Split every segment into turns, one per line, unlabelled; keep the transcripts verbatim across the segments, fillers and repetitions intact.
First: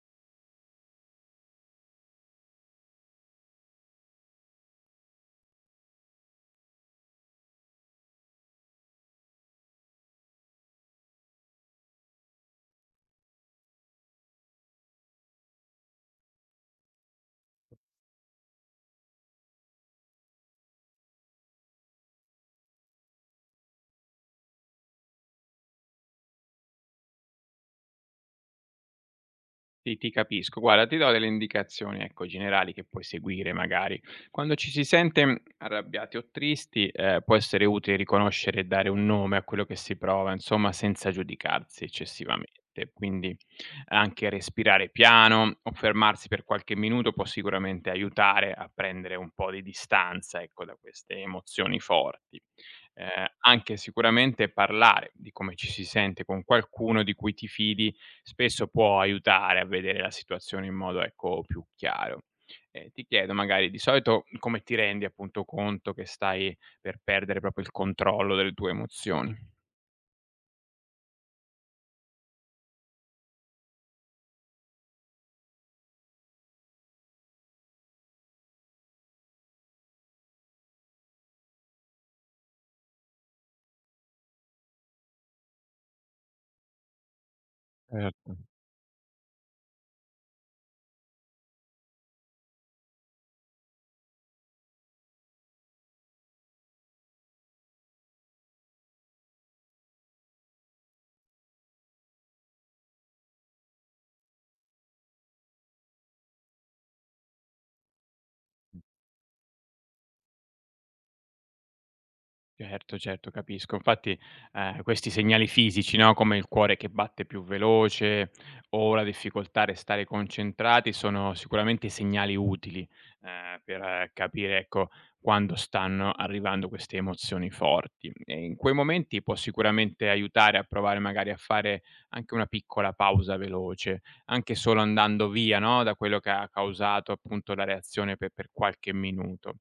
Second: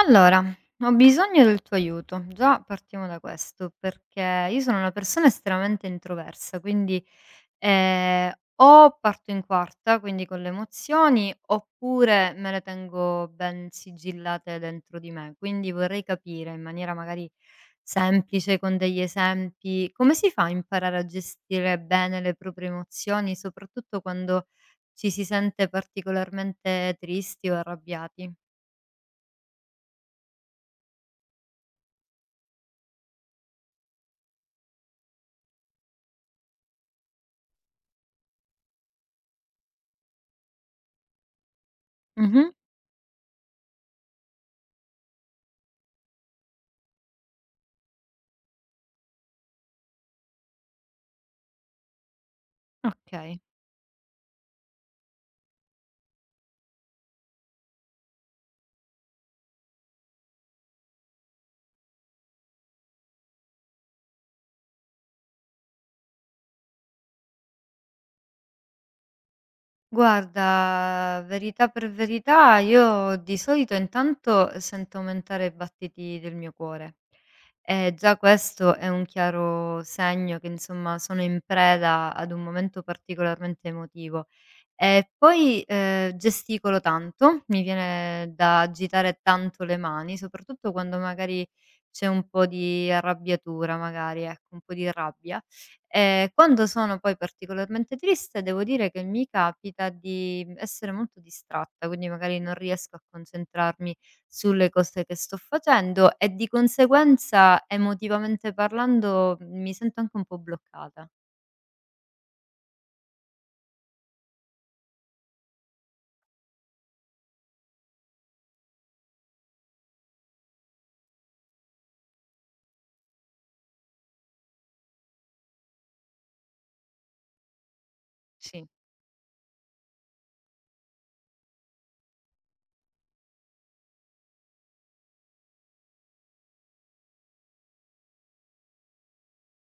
Allora, ho bisogno del tuo aiuto. Già partiamo da questo, perché io sono una persona estremamente introversa, quindi eh, o parto in quarta, quindi con le emozioni, oppure me le tengo ben sigillate dentro di me. Quindi vorrei capire in maniera magari semplice, con degli esempi, come si fa a imparare a gestire bene le proprie emozioni, soprattutto quando ci si sente particolarmente tristi o arrabbiati.
Sì, ti capisco. Guarda, ti do delle indicazioni, ecco, generali che puoi seguire magari. Quando ci si sente mh, arrabbiati o tristi, eh, può essere utile riconoscere e dare un nome a quello che si prova, insomma, senza giudicarsi
Mhm.
eccessivamente. Quindi anche respirare piano o fermarsi per qualche minuto può sicuramente aiutare a prendere un po' di distanza, ecco, da queste emozioni forti. Eh,
Ok.
Anche sicuramente parlare di come ci si sente con qualcuno di cui ti fidi spesso può aiutare a vedere la situazione in modo, ecco, più chiaro. Ehm, ti chiedo magari di solito mhmm, come ti rendi appunto conto che stai per perdere proprio il controllo delle tue emozioni?
Guarda, verità per verità, io di solito intanto sento aumentare i battiti del mio cuore. Eh, già questo è un chiaro segno che insomma sono in preda ad un momento particolarmente emotivo. E poi eh, gesticolo tanto, mi viene
Certo.
da agitare tanto le mani, soprattutto quando magari c'è un po' di arrabbiatura, magari ecco, un po' di rabbia. E quando sono poi particolarmente triste, devo dire che mi capita di essere molto distratta, quindi magari non riesco a concentrarmi sulle cose che sto facendo e di conseguenza emotivamente parlando mi sento anche un po' bloccata.
Certo, certo, capisco. Infatti, ehm, questi segnali fisici, no, come il cuore che batte più veloce o la difficoltà a restare concentrati, sono sicuramente segnali utili, ehm, per eh, capire, ecco, quando stanno arrivando queste emozioni forti. E in
Sì,
quei momenti può sicuramente aiutare a provare magari a fare anche una piccola pausa veloce, anche solo andando via, no, da quello che ha causato appunto la reazione pe per qualche minuto.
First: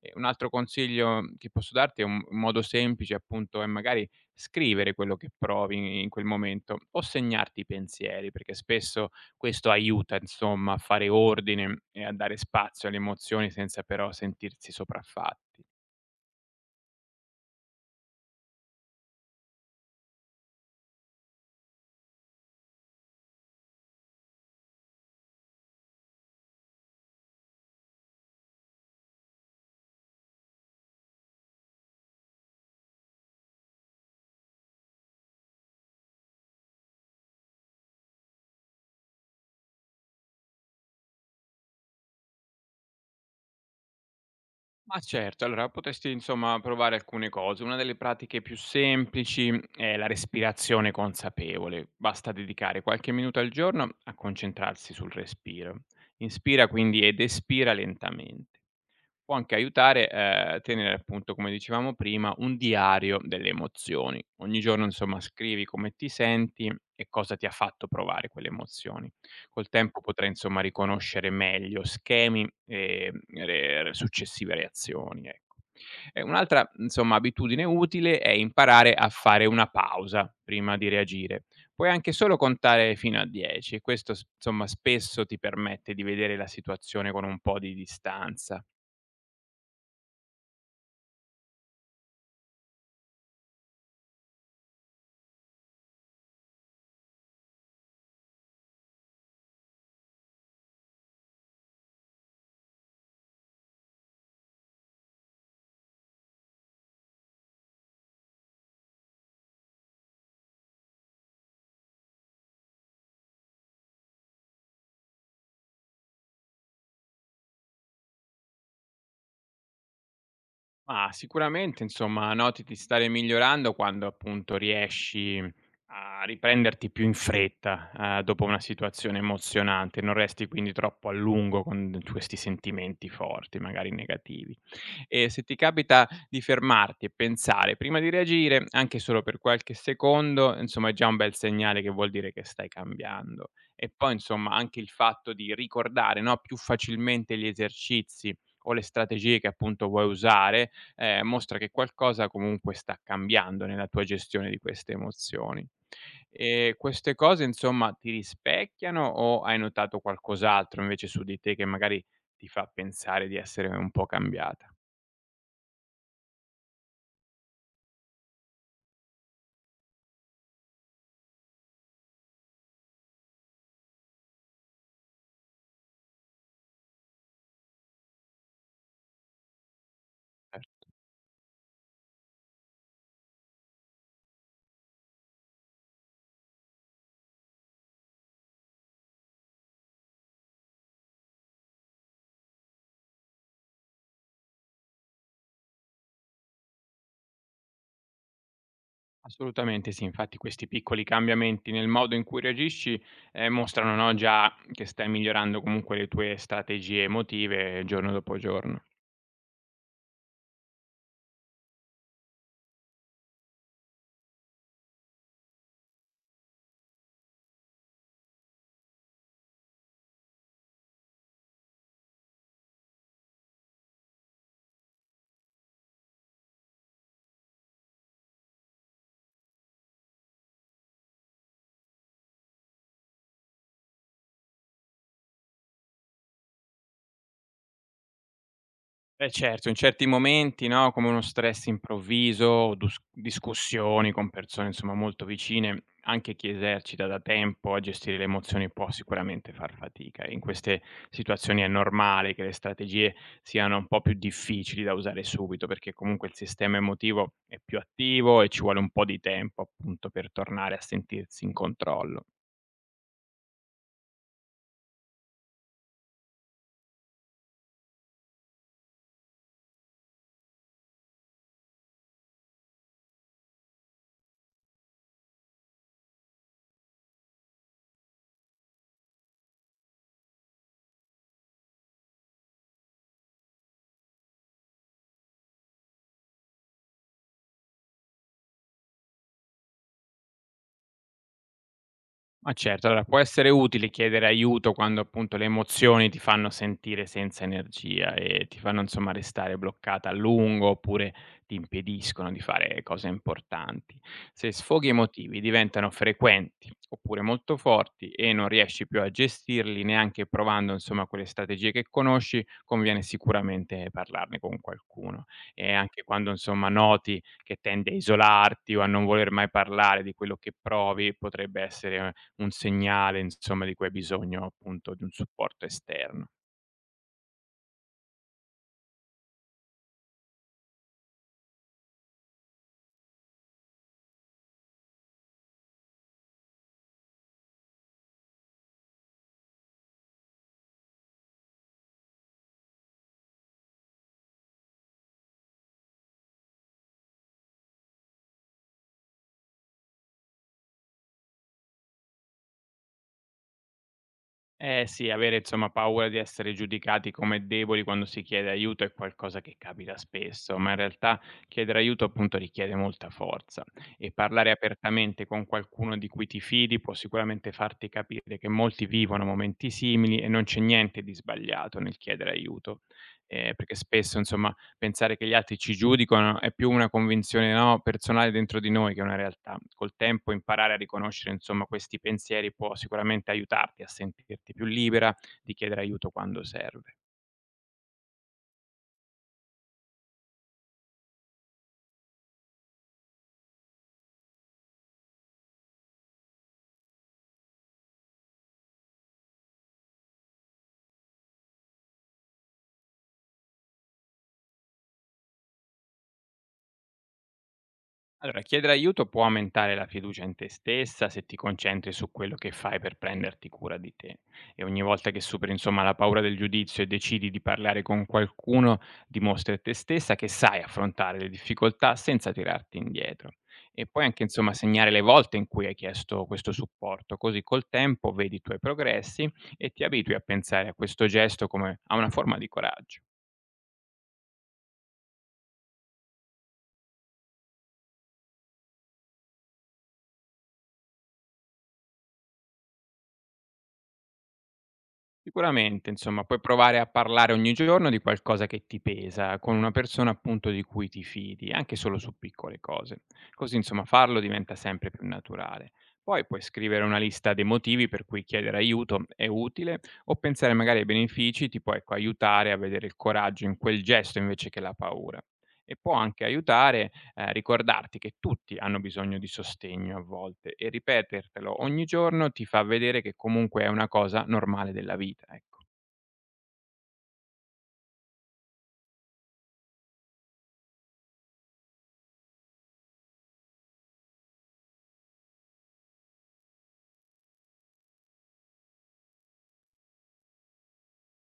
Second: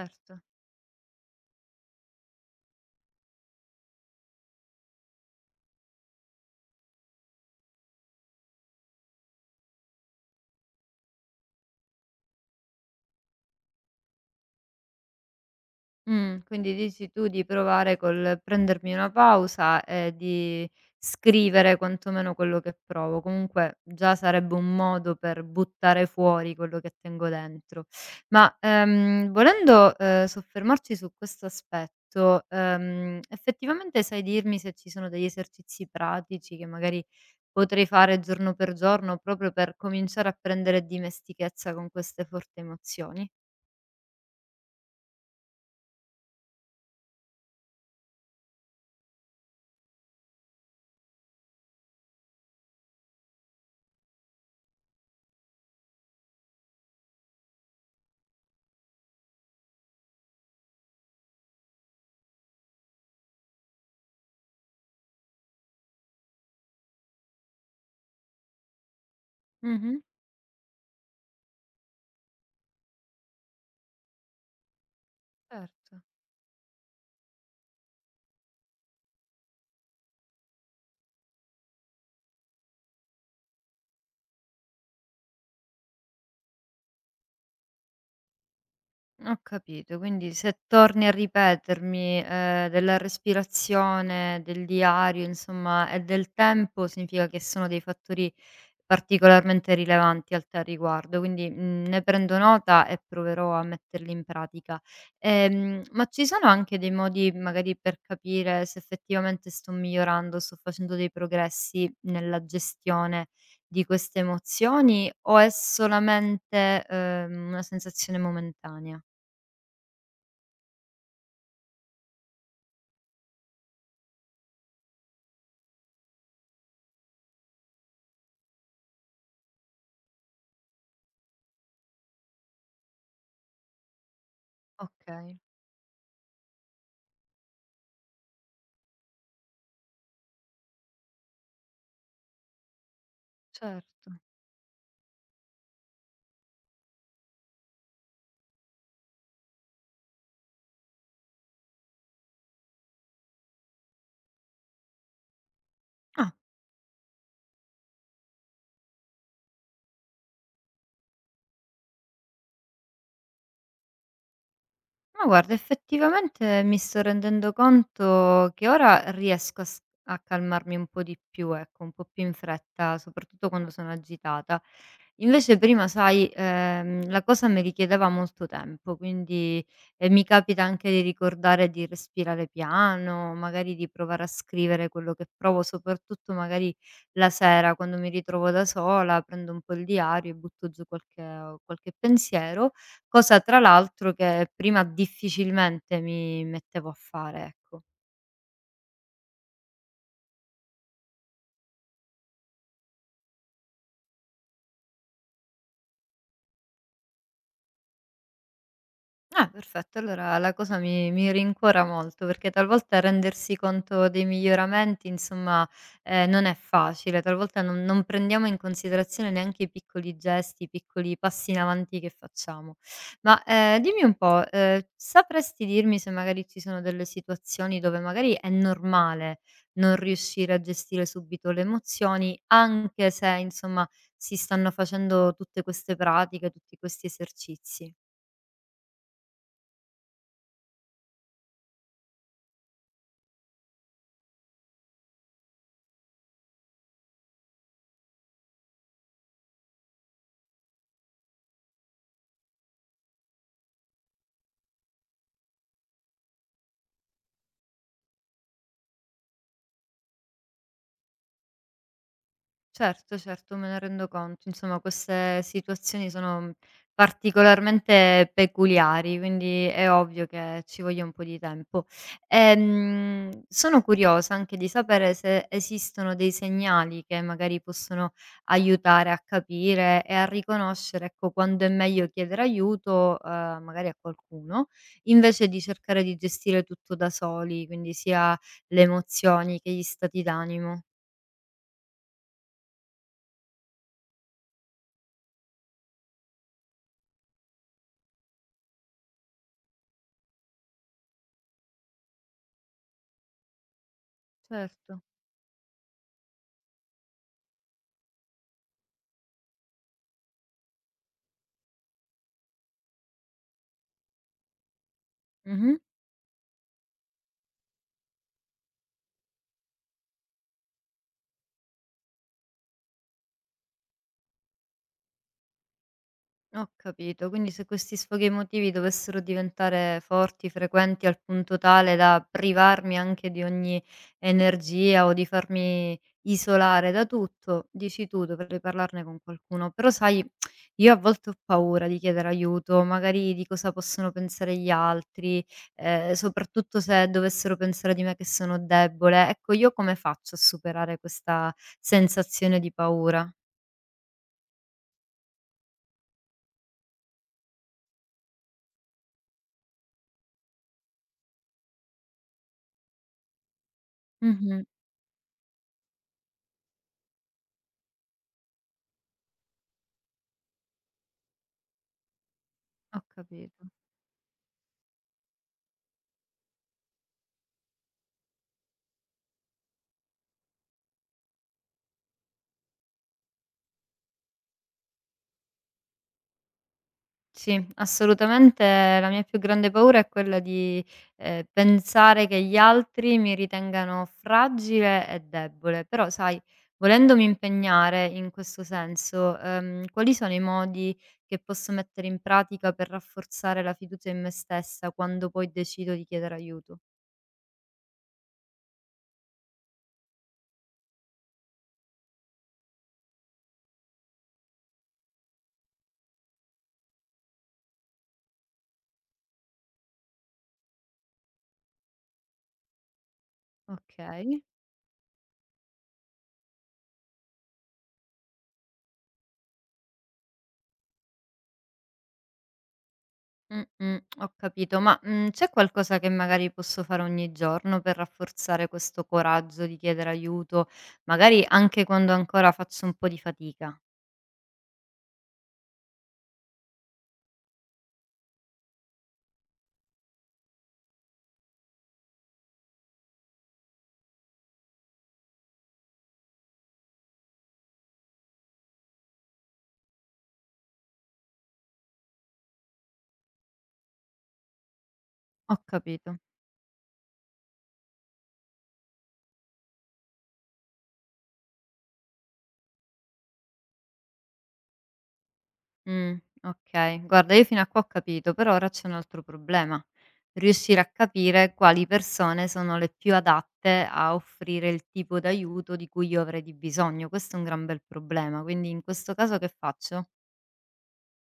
E un altro consiglio che posso darti è un un modo semplice appunto è magari scrivere quello che provi in quel momento o segnarti i pensieri, perché spesso questo aiuta insomma a fare ordine e a dare spazio alle emozioni senza però sentirsi sopraffatti.
Mh, quindi dici tu di provare col prendermi una pausa e di scrivere quantomeno quello che provo. Comunque già sarebbe un modo per buttare fuori quello che tengo dentro. Ma, ehm, volendo, ehm, soffermarci su questo aspetto, ehm, effettivamente sai dirmi se ci sono degli esercizi pratici che magari potrei fare giorno per giorno proprio per cominciare a prendere dimestichezza con queste forti emozioni?
Ma certo, allora potresti insomma provare alcune cose. Una delle pratiche più semplici è la respirazione consapevole. Basta dedicare qualche minuto al giorno a concentrarsi sul respiro. Inspira quindi ed espira lentamente. Può anche aiutare, ehm, tenere appunto, come dicevamo prima, un diario delle emozioni. Ogni giorno insomma scrivi come ti senti e cosa ti ha fatto provare quelle emozioni. Col tempo
Mh-mh.
potrai insomma riconoscere meglio schemi e re re successive reazioni, ecco.
Certo.
E un'altra insomma abitudine utile è imparare a fare una pausa prima di reagire. Puoi anche solo contare fino a dieci e questo s insomma spesso ti permette di vedere la situazione con un po' di distanza.
Ho capito, quindi se torni a ripetermi, ehm, della respirazione, del diario, insomma, e del tempo, significa che sono dei fattori particolarmente rilevanti al te riguardo, quindi, mhmm, ne prendo nota e proverò a metterli in pratica. Ehm, ma ci sono anche dei modi magari per capire se effettivamente sto migliorando, sto facendo dei progressi nella gestione di queste emozioni o è solamente, ehm, una sensazione momentanea?
Mah, sicuramente insomma noti di stare migliorando quando appunto riesci a riprenderti più in fretta, uhm, dopo una situazione emozionante, non resti quindi troppo a lungo con d questi sentimenti forti, magari negativi. E
Okay,
se ti capita di fermarti e pensare prima di reagire, anche solo per qualche secondo, insomma è già un bel segnale che vuol dire che stai cambiando. E
certo.
poi insomma anche il fatto di ricordare, no, più facilmente gli esercizi o le strategie che appunto vuoi usare, ehm, mostra che qualcosa comunque sta cambiando nella tua gestione di queste emozioni.
Ah,
Ehm, queste cose insomma ti rispecchiano o hai notato qualcos'altro invece su di te che magari ti fa pensare di essere un po' cambiata?
ma guarda effettivamente mi sto rendendo conto che ora riesco a s a calmarmi un po' di più, ecco, un po' più in fretta, soprattutto quando sono agitata. Invece prima sai, ehm, la cosa mi richiedeva molto tempo, quindi, ehm, mi capita
Certo.
anche di ricordare di respirare piano, magari di provare a scrivere quello che provo, soprattutto magari la sera quando mi ritrovo da sola, prendo un po' il diario e butto giù qualche qualche pensiero, cosa tra l'altro che prima difficilmente mi mettevo a fare, ecco.
Assolutamente sì, infatti questi piccoli cambiamenti nel modo in cui reagisci, ehm, mostrano, no, già che stai migliorando comunque le tue strategie emotive giorno dopo giorno.
Ah, perfetto. Allora la cosa mi mi rincuora molto, perché talvolta rendersi conto dei miglioramenti, insomma, ehm, non è facile. Talvolta non non prendiamo in considerazione neanche i piccoli gesti, i piccoli passi in avanti che facciamo. Ma, ehm, dimmi un po', ehm, sapresti dirmi se magari ci sono delle situazioni dove magari è normale non riuscire a gestire subito le emozioni, anche se, insomma, si stanno facendo tutte queste pratiche, tutti questi esercizi?
Eh certo, in certi momenti, no, come uno stress improvviso o dus discussioni con persone insomma molto vicine, anche chi esercita da tempo a gestire le emozioni può sicuramente far fatica. In queste situazioni è normale che le strategie siano un po' più difficili da usare subito, perché comunque il sistema emotivo è più attivo e ci vuole un po' di tempo appunto per tornare a sentirsi in controllo.
Certo, certo, me ne rendo conto. Insomma, queste situazioni sono mhmm, particolarmente peculiari, quindi è ovvio che ci voglia un po' di tempo. Ehm, sono curiosa anche di sapere se esistono dei segnali che magari possono aiutare a capire e a riconoscere, ecco, quando è meglio chiedere aiuto, eh, magari a qualcuno, invece di cercare di gestire tutto da soli, quindi sia le emozioni che gli stati d'animo.
Ma certo, allora può essere utile chiedere aiuto quando appunto le emozioni ti fanno sentire senza energia e ti fanno insomma restare bloccata a lungo oppure ti impediscono di fare cose importanti. Se sfoghi
Certo.
emotivi diventano frequenti oppure molto forti e non riesci più a gestirli neanche provando insomma quelle strategie che conosci, conviene sicuramente parlarne con qualcuno. E
Mhm.
anche quando insomma noti che tendi a isolarti o a non voler mai parlare di quello che provi, potrebbe essere un segnale insomma di cui hai bisogno appunto di un supporto esterno.
Ho capito, quindi se questi sfoghi emotivi dovessero diventare forti, frequenti al punto tale da privarmi anche di ogni energia o di farmi isolare da tutto, dici tu, dovrei parlarne con qualcuno. Però sai, io a volte ho paura di chiedere aiuto, magari di cosa possono pensare gli altri, eh, soprattutto se dovessero pensare di me che sono debole. Ecco, io come faccio a superare questa sensazione di paura?
Eh sì, avere insomma paura di essere giudicati come deboli quando si chiede aiuto è qualcosa che capita spesso, ma in realtà chiedere aiuto appunto richiede molta forza e parlare
Mhm.
apertamente con qualcuno di cui ti fidi può sicuramente farti capire che molti vivono momenti simili e non c'è niente di sbagliato nel chiedere aiuto,
Ho
eh,
capito.
perché spesso insomma pensare che gli altri ci giudicano è più una convinzione, no, personale dentro di noi che una realtà. Col tempo imparare a riconoscere, insomma, questi pensieri può sicuramente aiutarti a sentirti più libera di chiedere aiuto quando serve.
Sì, assolutamente la mia più grande paura è quella di, ehm, pensare che gli altri mi ritengano fragile e debole. Però sai, volendomi impegnare in questo senso, ehm, quali sono i modi che posso mettere in pratica per rafforzare la fiducia in me stessa quando poi decido di chiedere aiuto?
Allora, chiedere aiuto può aumentare la fiducia in te stessa se ti concentri su quello che fai per prenderti cura di te. E ogni volta che superi, insomma, la paura del giudizio e decidi di parlare con qualcuno, dimostri a te stessa che sai affrontare le difficoltà senza tirarti indietro. E poi anche,
Okay.
insomma, segnare le volte in cui hai chiesto questo supporto, così col tempo vedi i tuoi progressi e ti abitui a pensare a questo gesto come a una forma di coraggio.
Mh-mh, ho capito, ma, mhmm, c'è qualcosa che magari posso fare ogni giorno per rafforzare questo coraggio di chiedere aiuto, magari anche quando ancora faccio un po' di fatica?
Sicuramente, insomma, puoi provare a parlare ogni giorno di qualcosa che ti pesa, con una persona appunto di cui ti fidi, anche solo su piccole cose. Così, insomma, farlo diventa sempre più naturale. Poi puoi scrivere una lista dei motivi per cui chiedere aiuto è utile o pensare magari ai benefici, ti può ecco, aiutare a vedere il coraggio in quel gesto invece che la paura.
Ho
E può
capito.
anche aiutare eh, ricordarti che tutti hanno bisogno di sostegno a volte e ripetertelo ogni giorno ti fa vedere che comunque è una cosa normale della vita, ecco.
Mh, okay. Guarda, io fino a qua ho capito, però ora c'è un altro problema: riuscire a capire quali persone sono le più adatte a offrire il tipo d'aiuto di cui io avrei di bisogno. Questo è un gran bel problema, quindi in questo caso che faccio?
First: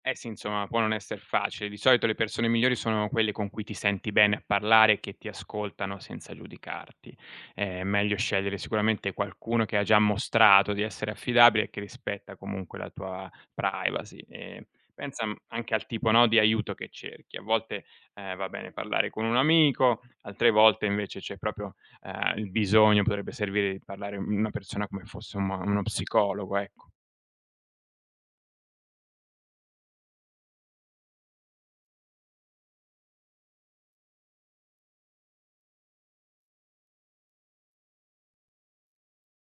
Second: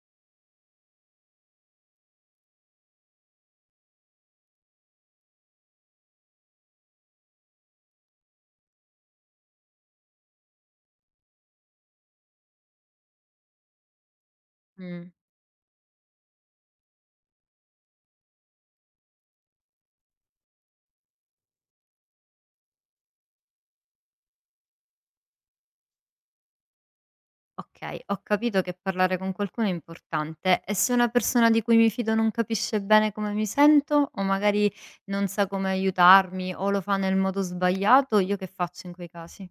Eh sì, insomma, può non esser facile. Di solito le persone migliori sono quelle con cui ti senti bene a parlare e che ti ascoltano senza giudicarti. Eh, È meglio scegliere sicuramente qualcuno che ha già mostrato di essere affidabile e che rispetta comunque la tua privacy. Ehm,
Mh.
pensa, mhmm, anche al tipo, no, di aiuto che cerchi. A volte, ehm, va bene parlare con un amico, altre volte invece c'è proprio, ehm, il bisogno potrebbe servire di parlare con una persona come fosse un uno psicologo, ecco.
Okay, ho capito che parlare con qualcuno è importante e se una persona di cui mi fido non capisce bene come mi sento o magari non sa come aiutarmi o lo fa nel modo sbagliato, io che faccio in quei casi?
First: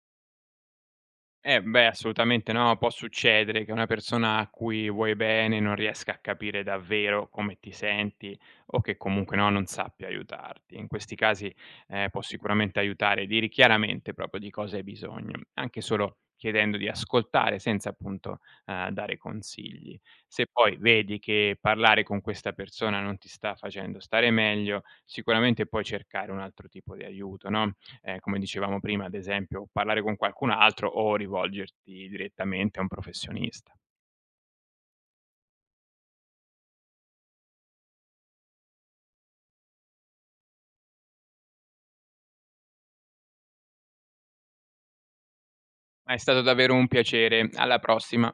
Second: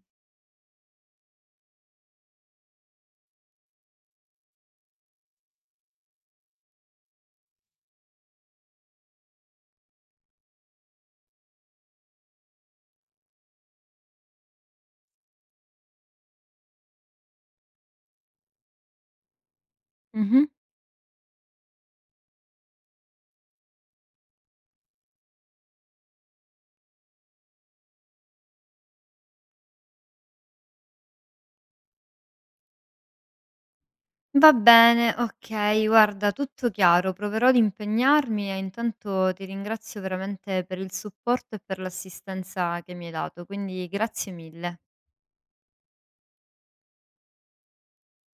Eh beh, assolutamente no, può succedere che una persona a cui vuoi bene non riesca a capire davvero come ti senti o che comunque no, non sappia aiutarti. In questi casi eh, può sicuramente aiutare, a dire chiaramente proprio di cosa hai bisogno, anche solo chiedendo di ascoltare senza appunto eh, dare consigli.
Mh-mh.
Se poi vedi che parlare con questa persona non ti sta facendo stare meglio, sicuramente puoi cercare un altro tipo di aiuto, no? Ehm, come dicevamo prima, ad esempio, parlare con qualcun altro o rivolgerti direttamente a un professionista.
Va bene, okay, guarda tutto chiaro, proverò ad impegnarmi e intanto ti ringrazio veramente per il supporto e per l'assistenza che mi hai dato, quindi grazie mille.
È stato davvero un piacere, alla prossima.